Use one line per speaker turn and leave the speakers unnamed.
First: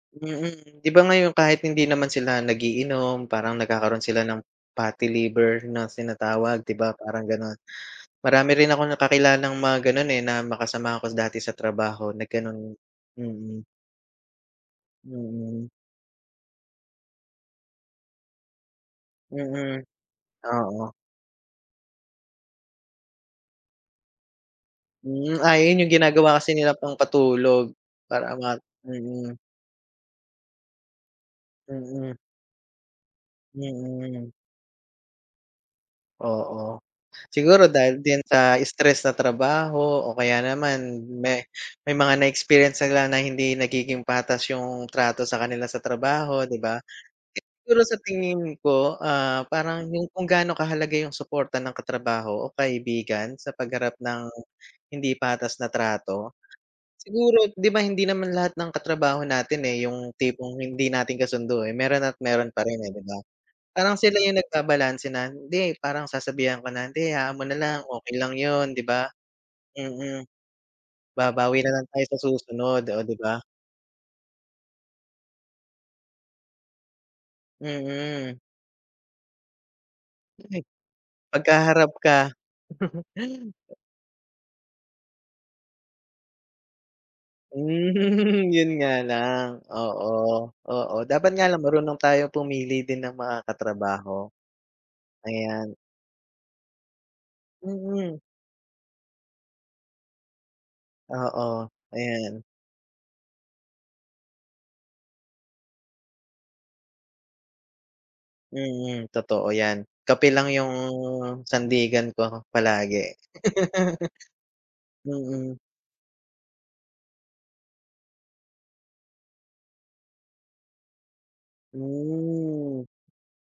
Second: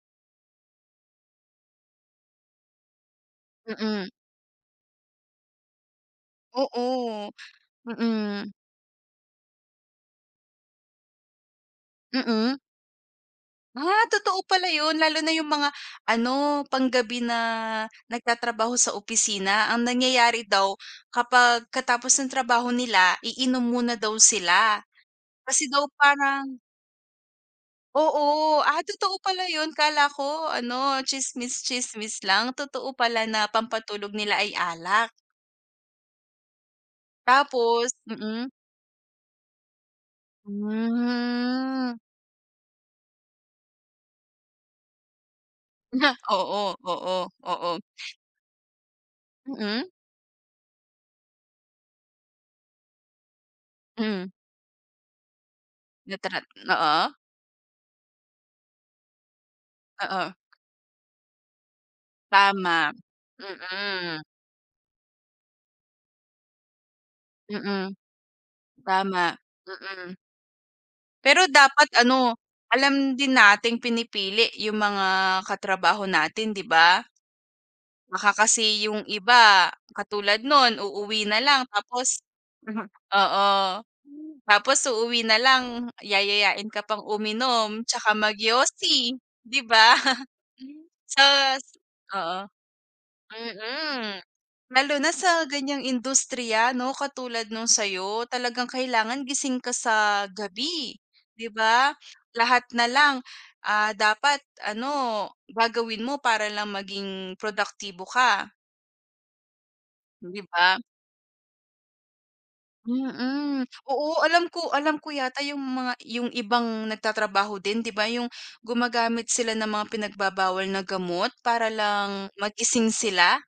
Mm di ba ngayon kahit hindi naman sila nag-iinom parang nagkakaroon
Mm.
sila ng fatty liver na tinatawag, 'di ba parang
Oo,
ganun. Marami
mm.
rin akong kakilalang mga ganon eh, na mga kasamahan ko dati sa trabaho na
Mm.
ganun, mm.
Ah totoo pala yun? Lalo na yung
Mm.
mga ano panggabi na nagtatrabaho sa opisina.
Mm,
Ang nangyayari daw
oo.
kapag katapos ng trabaho nila iinom muna daw sila.
Hmm, ah,
Kasi
yun
daw
yung ginagawa kasi
parang
nila pangpatulog para ma
Oo, ah, totoo
mm.
pala yun? Akala ko ano tsismis
Mm.
tsismis lang totoo pala na pampatulog
Mm.
nila ay alak.
Oo. Siguro
Tapos
dahil din
mm.
sa stress sa trabaho. O kaya naman may
Hmm.
may mga na-experience silang na hindi nagiging patas yung trato sa kanila sa trabaho, 'di
Oo,
ba?
oo, oo.
Siguro sa tingin ko? Ah, parang
Mm.
yung kung gaano kahalaga yung suporta ng katrabaho o kaibigan sa pagharap ng
Hmm.
hindi patas na trato.
Natural, oo.
Siguro 'di ba hindi naman lahat ng katrabaho natin eh, yung
Oo.
tipong hindi natin kasundo eh meron at meron pa rin eh
Tama.
di ba? Parang sila
Mm.
yung nag babalanse na hindi parang sasabihan ko na hindi hayaan mo na lang
Mm
okey lang yun, 'di ba?
tama, mm.
Mm.
Pero
babawi
dapat
nalang tayo sa
ano,
susunod, oh
alam
'di
din
ba?
nating pinipili yung mga katrabaho natin, 'di ba? Baka
Mm.
kasi yung iba katulad nun uuwi na lang
Pagkaharap ka.
tapos mhm. Oo. Tapos uuwi nalang yayayain ka pang uminom tsaka
Hmm, yun nga
magyosi,
lang
'di ba?
oo, oo dapat nga lang
Sus,
marunong tayo
oo.
pumili din ng mga
Mm,
katrabaho.
lalo na sa
Ayan.
ganyang industriya no katulad nung
Mm.
sa'yo. Talagang kailangan gising ka sa gabi, 'di
Oo
ba?
ayan.
Lahat nalang ah, dapat ano gagawin mo para lang maging produktibo ka.
Mm totoo yan. Kape
'Di
lang yung
ba?
sandigan ko palagi.
Mm. Oo alam ko alam ko yata
Mm.
yung mga yung ibang nagtatrabaho din, 'di ba yung gumagamit sila ng mga pinagbabawal na gamot para lang
Hmm.
magising sila?